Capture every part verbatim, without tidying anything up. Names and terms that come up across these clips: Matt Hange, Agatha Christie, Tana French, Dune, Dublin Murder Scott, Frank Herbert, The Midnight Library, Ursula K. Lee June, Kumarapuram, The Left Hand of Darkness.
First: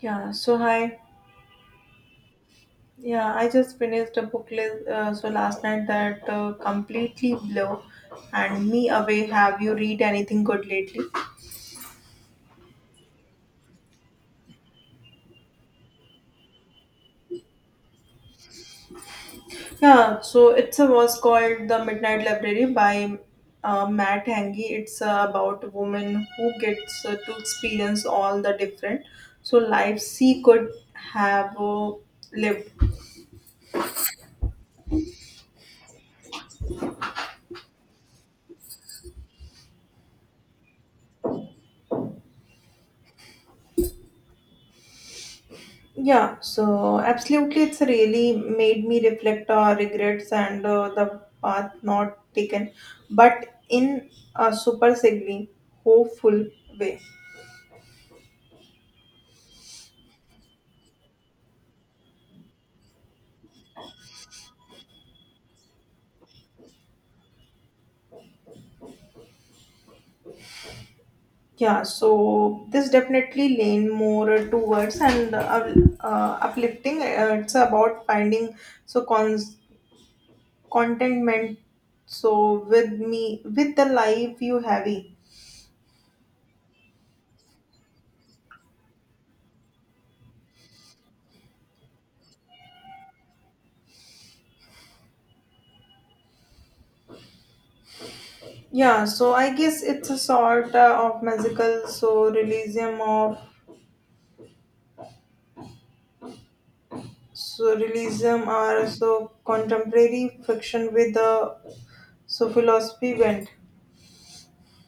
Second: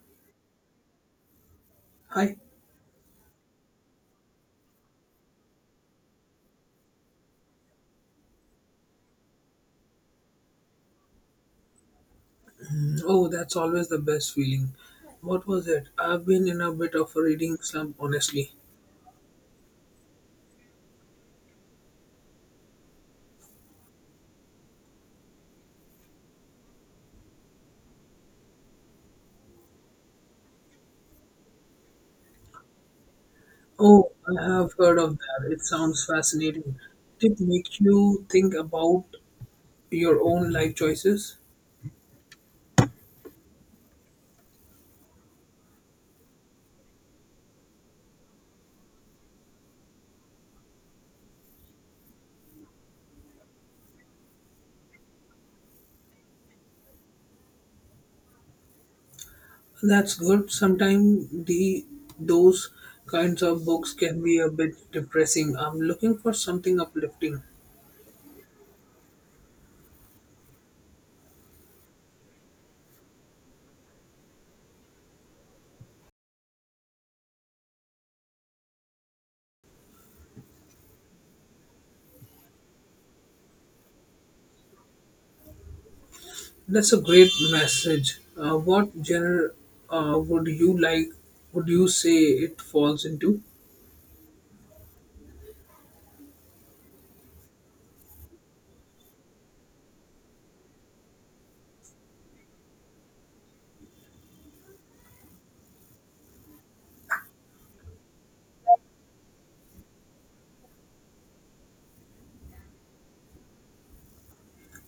Yeah, so hi. Hi. Yeah, I just finished a book list uh, so last night that uh, completely blew and me away. Have you read anything good lately? Oh, that's always the best feeling. What was it? I've been in a bit of a reading slump, honestly. Yeah, so it's a was called The Midnight Library by uh, Matt Hange. It's uh, about a woman who gets uh, to experience all the different so lives she could have uh, lived. Oh, I have heard of that. It sounds fascinating. Did it make you think about your own life choices? Yeah, so absolutely, it's really made me reflect our regrets and uh, the path not taken, but in a super sigly, hopeful way. That's good. Sometimes the those kinds of books can be a bit depressing. I'm looking for something uplifting. Yeah, so this definitely lean more towards and uh, uh, uplifting. Uh, it's about finding so cons- contentment. So with me, with the life you heavy. That's a great message. Uh, what genre uh, would you like? Would you say it falls into? Yeah, so I guess it's a sort uh, of magical so realism of Surrealism are so contemporary fiction with a so philosophy bent.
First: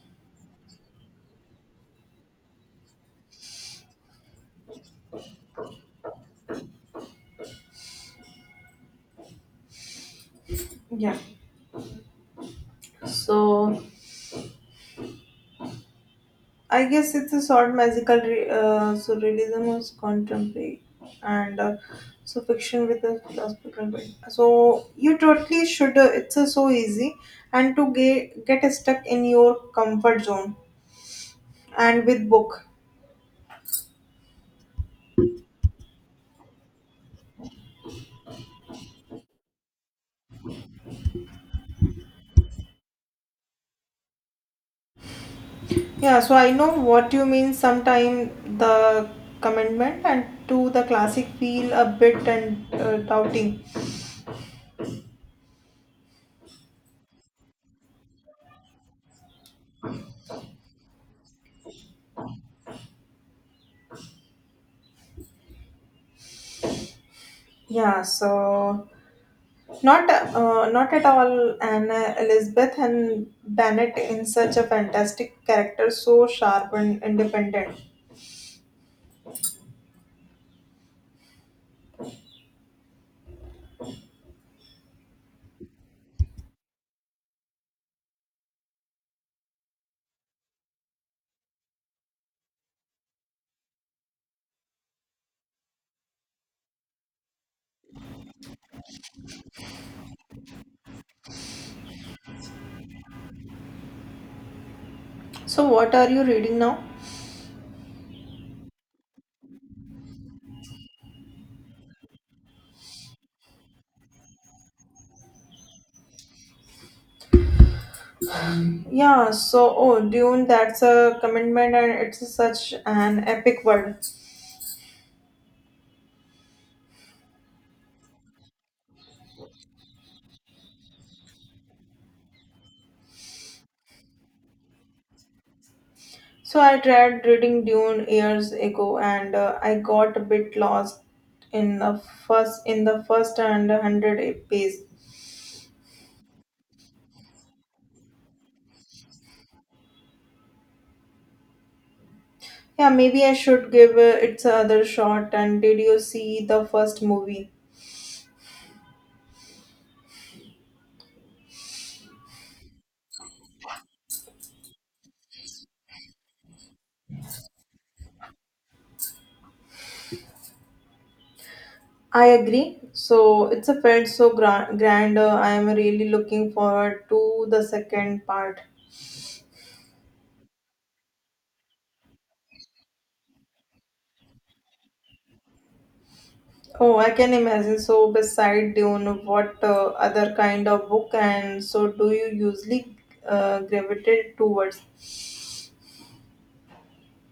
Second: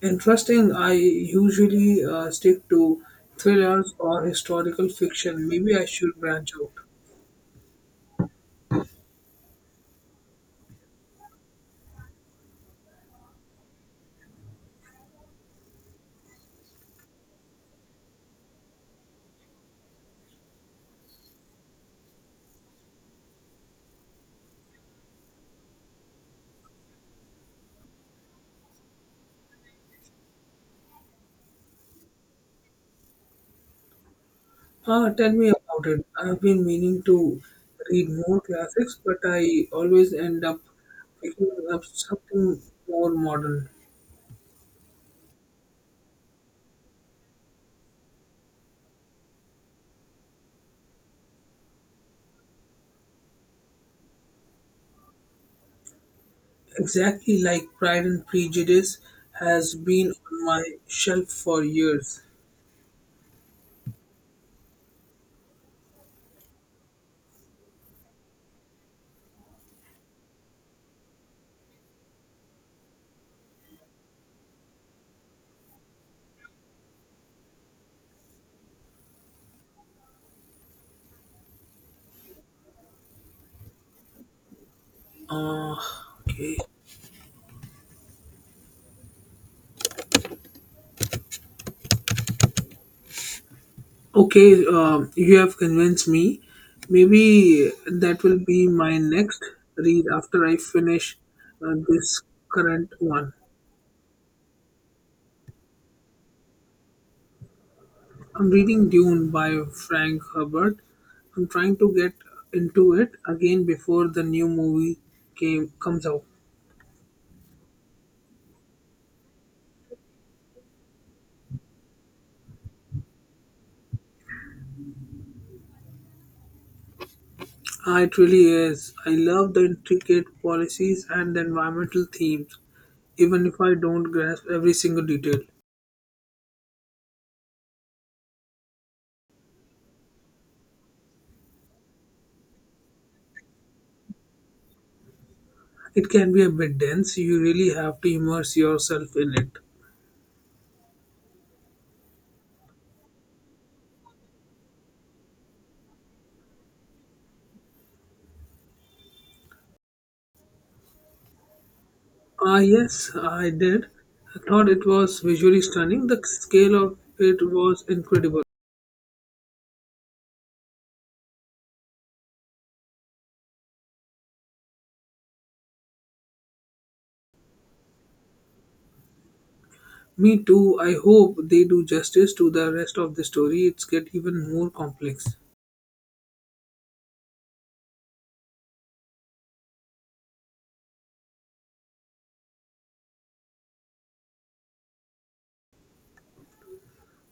Interesting. I usually uh, stick to thrillers or historical fiction. Maybe I should branch out. Yeah. So I guess it's a sort of magical re- uh, surrealism is contemporary and uh, so fiction with a philosophical bent. So you totally should. Uh, it's uh, so easy and to get get stuck in your comfort zone and with book. Ah, tell me about it. I've been meaning to read more classics, but I always end up picking up something more modern. Yeah, so I know what you mean. Sometime the commitment and to the classic feel a bit and uh, doubting. Exactly, like Pride and Prejudice has been on my shelf for years. Yeah, so not uh, not at all. And uh, Elizabeth and Bennett in such a fantastic character, so sharp and independent. Ah, okay. Okay, um, you have convinced me. Maybe that will be my next read after I finish uh, this current one. So what are you reading now? I'm reading Dune by Frank Herbert. I'm trying to get into it again before the new movie came comes out. Yeah, so oh, Dune. That's a commitment, and it's such an epic world. Ah, it really is. I love the intricate policies and the environmental themes, even if I don't grasp every single detail. So I tried reading Dune years ago, and uh, I got a bit lost in the first in the first and hundred pages. It can be a bit dense. You really have to immerse yourself in it. Yeah, maybe I should give uh, it another shot. And did you see the first movie? Ah, yes, I did. I thought it was visually stunning. The scale of it was incredible. I agree. So it's a felt so grand. grand uh, I am really looking forward to the second part. Me too. I hope they do justice to the rest of the story. It's get even more complex. Oh, I can imagine. So beside Dune, what uh, other kind of book and so do you usually uh, gravitate towards?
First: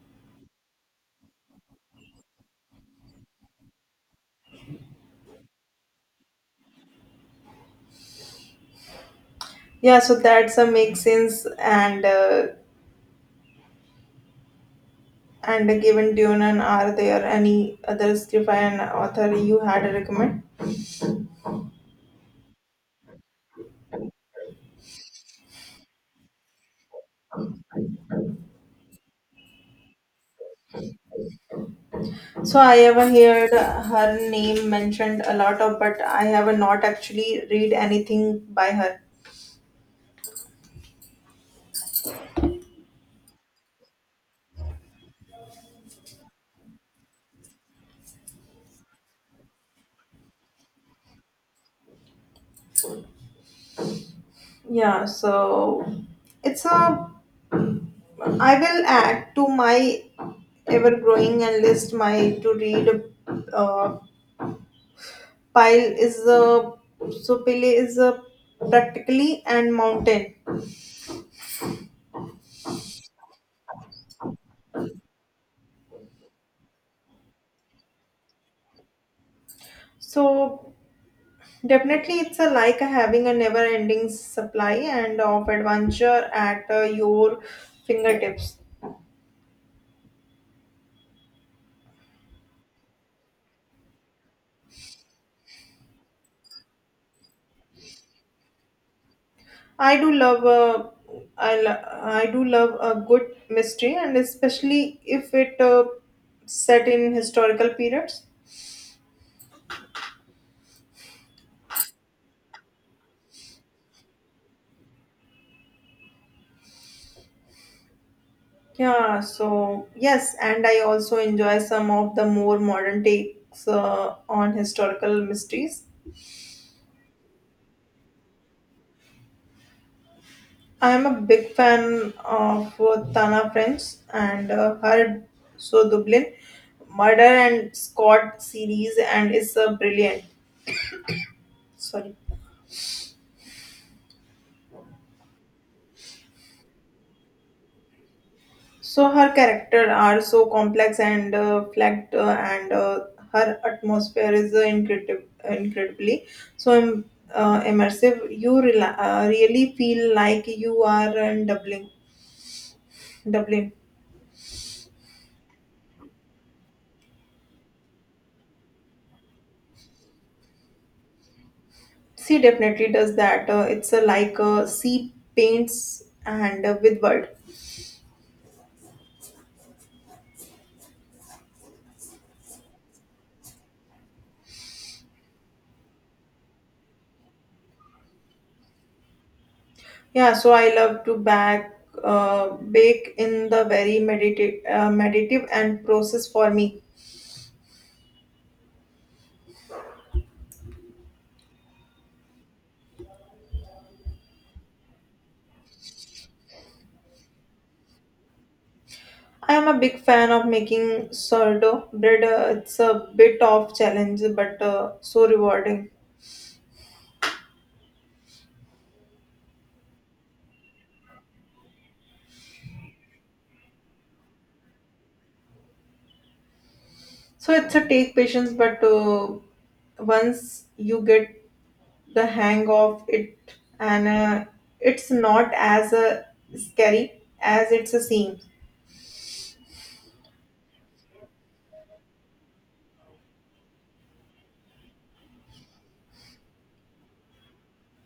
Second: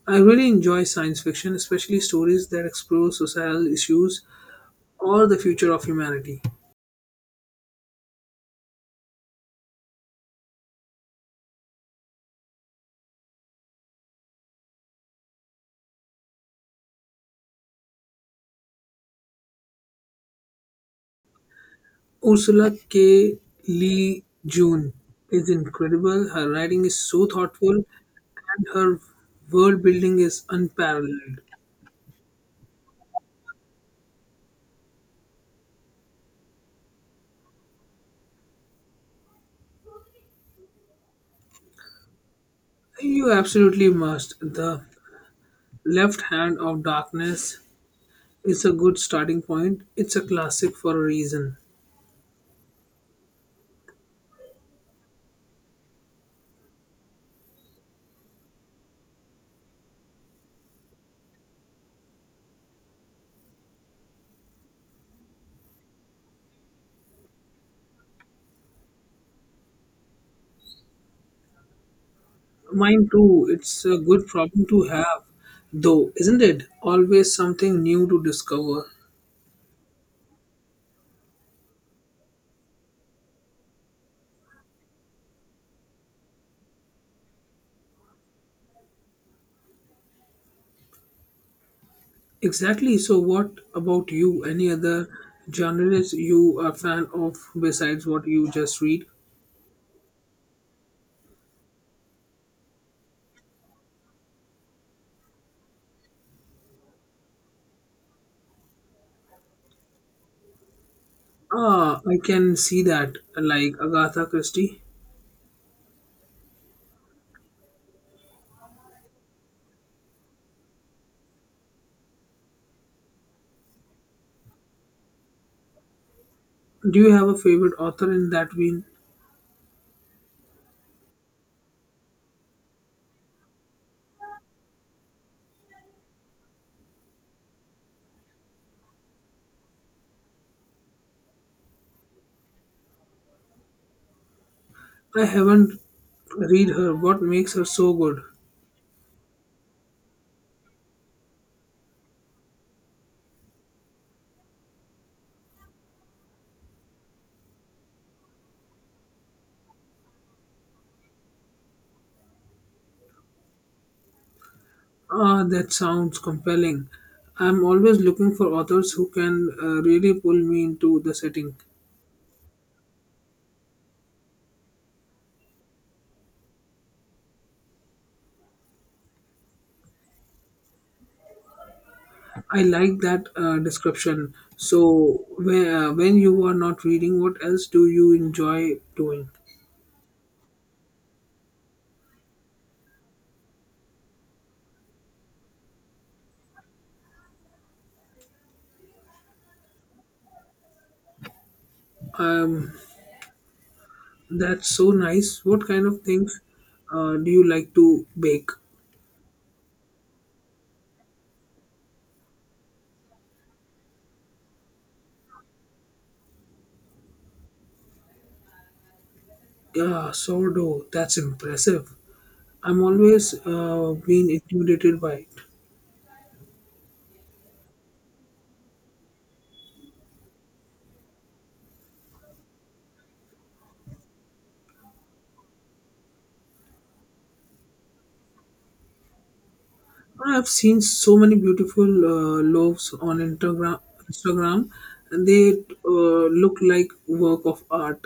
I really enjoy science fiction, especially stories that explore societal issues or the future of humanity. Yeah, so that's a make sense. And uh, and a given tune, and are there any other script and author you had a recommend? Ursula K. Lee June is incredible. Her writing is so thoughtful and her world building is unparalleled. So I ever heard her name mentioned a lot of, but I have not actually read anything by her. You absolutely must. The Left Hand of Darkness is a good starting point. It's a classic for a reason. Yeah, so it's a. I will add to my ever growing and list my to read uh, pile is a so pile is a practically and mountain. Mine too, it's a good problem to have, though, isn't it? Always something new to discover. So Definitely, it's a like having a never-ending supply and of adventure at uh, your fingertips. Exactly, so what about you? Any other genres you are fan of besides what you just read? I do love uh, I, lo- I do love a good mystery, and especially if it uh, set in historical periods. Ah, I can see that, like Agatha Christie. Yeah, so yes, and I also enjoy some of the more modern takes uh, on historical mysteries. Do you have a favorite author in that vein? I'm a big fan of uh, Tana French and uh, her So Dublin Murder and Scott series, and is uh, brilliant. Sorry. I haven't read her. What makes her so good? So her characters are so complex and uh, flagged, uh, and uh, her atmosphere is uh, incredible, incredibly so im- uh, immersive. You rela- uh, really feel like you are in Dublin. Dublin. Ah, that sounds compelling. I'm always looking for authors who can uh, really pull me into the setting. She definitely does that. Uh, it's uh, like uh, sea paints and uh, with world. I like that uh, description. So, where when you are not reading, what else do you enjoy doing? Yeah, so I love to bake, uh, bake in the very medita- uh, meditative and process for me. Um, that's so nice. What kind of things uh, do you like to bake? I am a big fan of making sourdough bread. Uh, it's a bit of challenge, but uh, so rewarding. Yeah, sourdough. That's impressive. I'm always uh, been intimidated by it. So it's a take patience, but uh, once you get the hang of it, and uh, it's not as uh, scary as it's a scene. I've seen so many beautiful uh, loaves on Instagram. Instagram, and they uh, look like work of art.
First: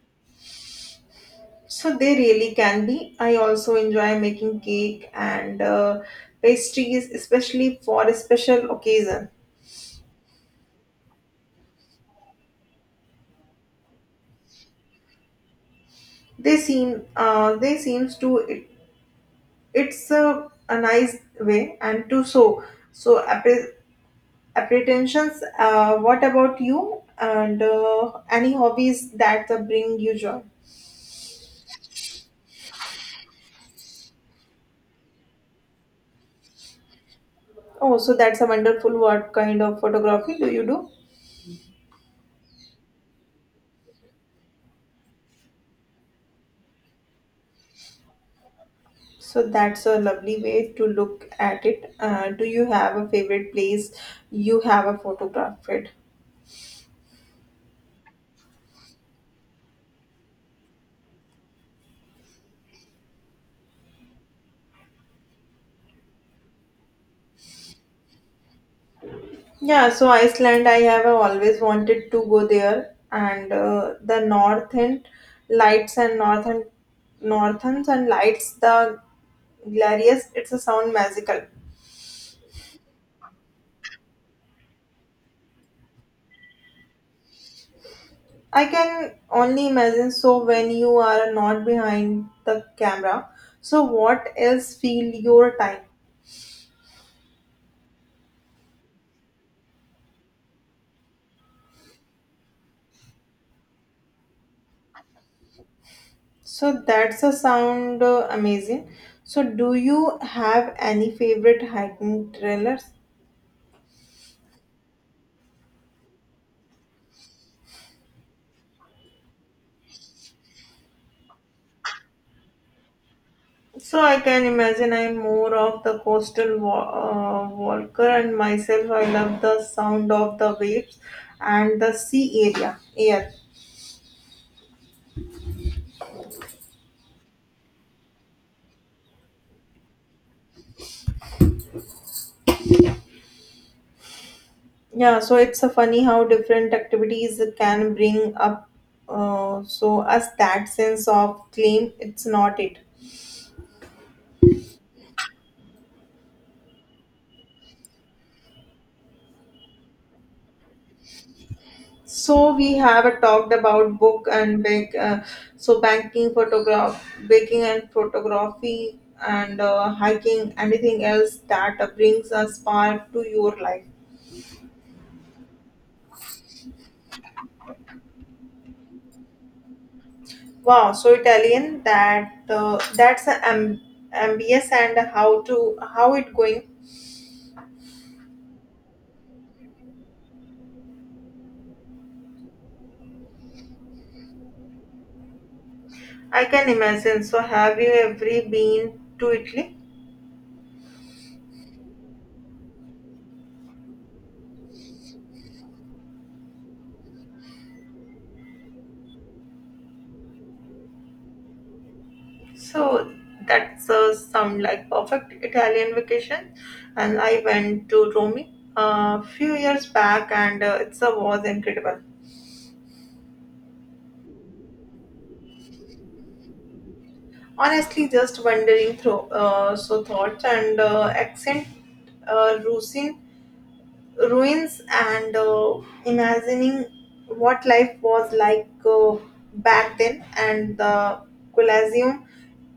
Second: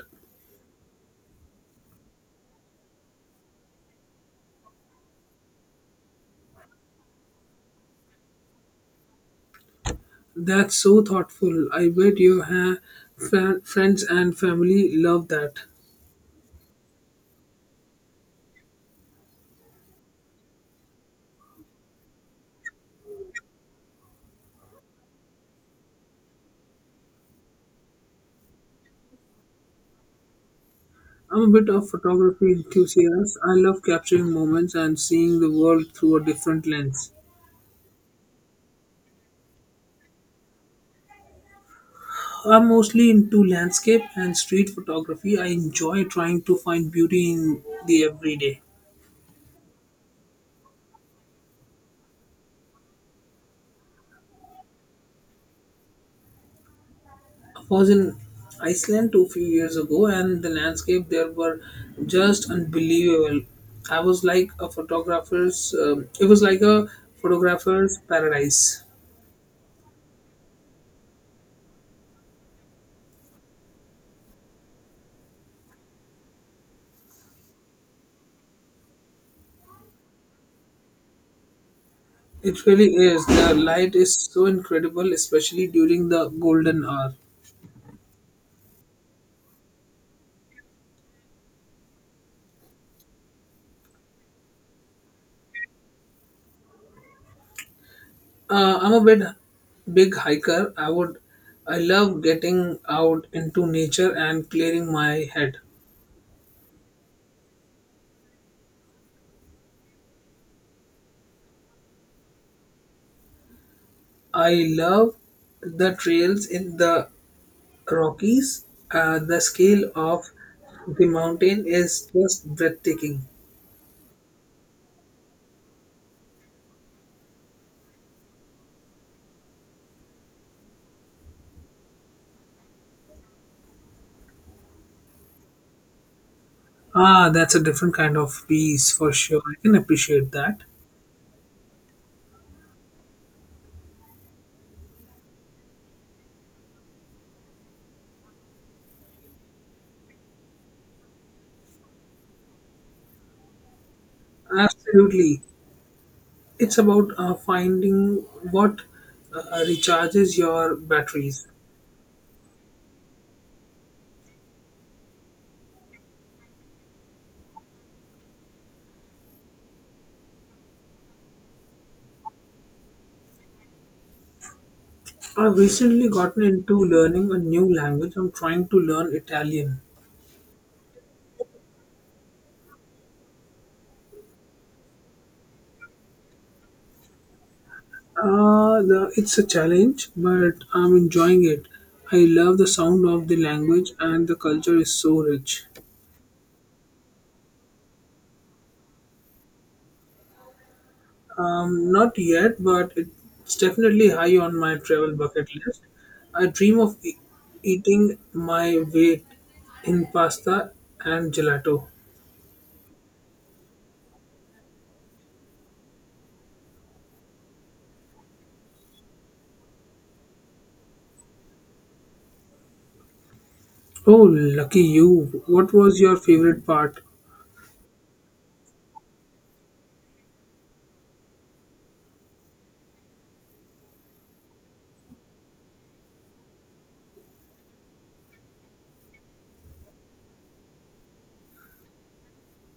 So they really can be. I also enjoy making cake and uh, pastries, especially for a special occasion. That's so thoughtful. I bet your ha- fa- friends and family love that. They seem uh, they seems to it, it's a, a nice way and to so so appre- apprehensions. Uh, what about you? And uh, any hobbies that uh, bring you joy? I'm a bit of photography enthusiast. I love capturing moments and seeing the world through a different lens. Oh, so that's a wonderful. What kind of photography do you do? I'm mostly into landscape and street photography. I enjoy trying to find beauty in the everyday. So that's a lovely way to look at it. Uh, do you have a favorite place you have a photographed? Was in Iceland two few years ago, and the landscape there were just unbelievable. I was like a photographer's. Um, it was like a photographer's paradise. Yeah, so Iceland, I have always wanted to go there, and uh, the northern lights and northern northerns and lights, the glorious. It's a sound magical. It really is. The light is so incredible, especially during the golden hour. I can only imagine. So when you are not behind the camera, so what else feel your time? Uh, I'm a bit big hiker. I would. I love getting out into nature and clearing my head. So that's a sound uh, amazing. So do you have any favorite hiking trailers? I love the trails in the Rockies, uh, the scale of the mountain is just breathtaking. So I can imagine I'm more of the coastal wa- uh, walker, and myself, I love the sound of the waves and the sea area air. Ah, that's a different kind of peace for sure. I can appreciate that. Yeah, so it's a funny how different activities can bring up uh, so us that sense of claim. It's not it. Absolutely. It's about uh, finding what uh, recharges your batteries. So we have talked about book and bake, uh, so banking, photograph, baking and photography, and uh, hiking. Anything else that uh, brings a spark to your life? I've recently gotten into learning a new language. I'm trying to learn Italian. Wow, so Italian that uh, that's an amb- ambience and how to how it going? Uh, the, it's a challenge, but I'm enjoying it. I love the sound of the language, and the culture is so rich. I can imagine. So have you ever been to Italy? Um, not yet, but it's definitely high on my travel bucket list. I dream of e- eating my weight in pasta and gelato. So that serves some like perfect Italian vacation. And I went to Rome a few years back, and uh, it uh, was incredible. Oh, lucky you. What was your favorite part? Honestly, just wandering through uh, so thoughts and uh, accent uh, rusin, ruins and uh, imagining what life was like uh, back then and the Colosseum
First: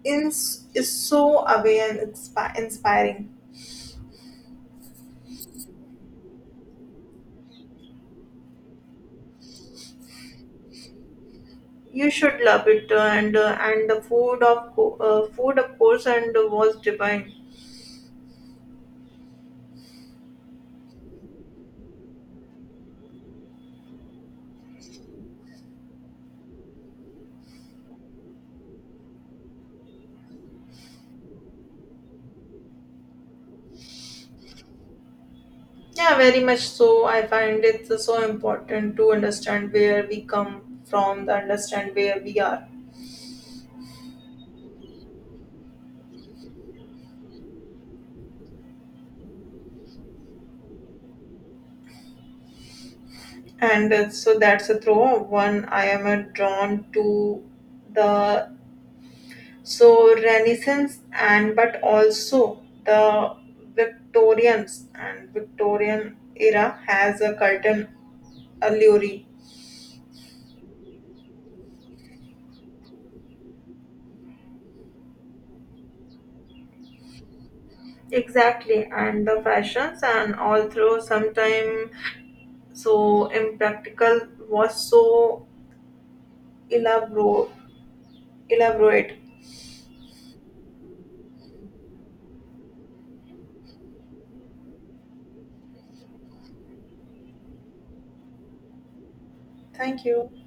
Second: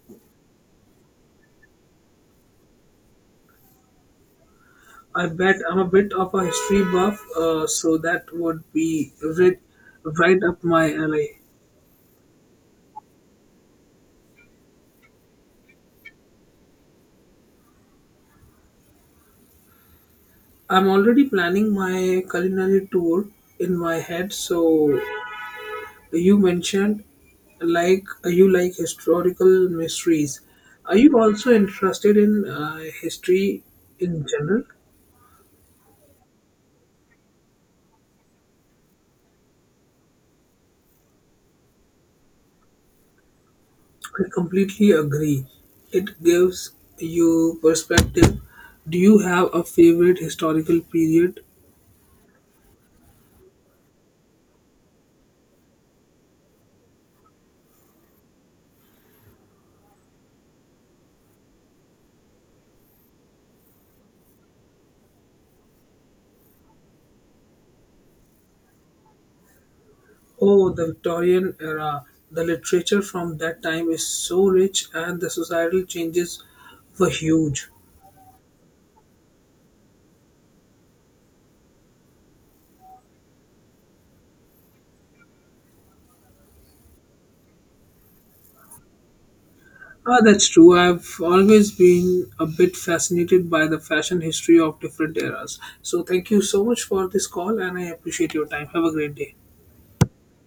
is, is so away and inspi- inspiring. I bet. I'm a bit of a history buff, uh, so that would be ri- right up my alley. You should love it uh, and uh, and the food of co- uh, food of course and uh, was divine. I'm already planning my culinary tour in my head. So you mentioned like uh, you like historical mysteries. Are you also interested in uh, history in general? Yeah, very much so. I find it so important to understand where we come from to understand where we are I completely agree. It gives you perspective. Do you have a favorite historical period? and uh, so that's a throw one. I am uh, drawn to the so renaissance and but also the victorians and victorian era has a curtain allure. Oh, the Victorian era. The literature from that time is so rich and the societal changes were huge. Exactly, and the fashions and all through sometime so impractical was so elaborate. Elaborate. Ah, that's true. I've always been a bit fascinated by the fashion history of different eras. So, thank you so much for this call, and I appreciate your time. Have a great day. Thank you.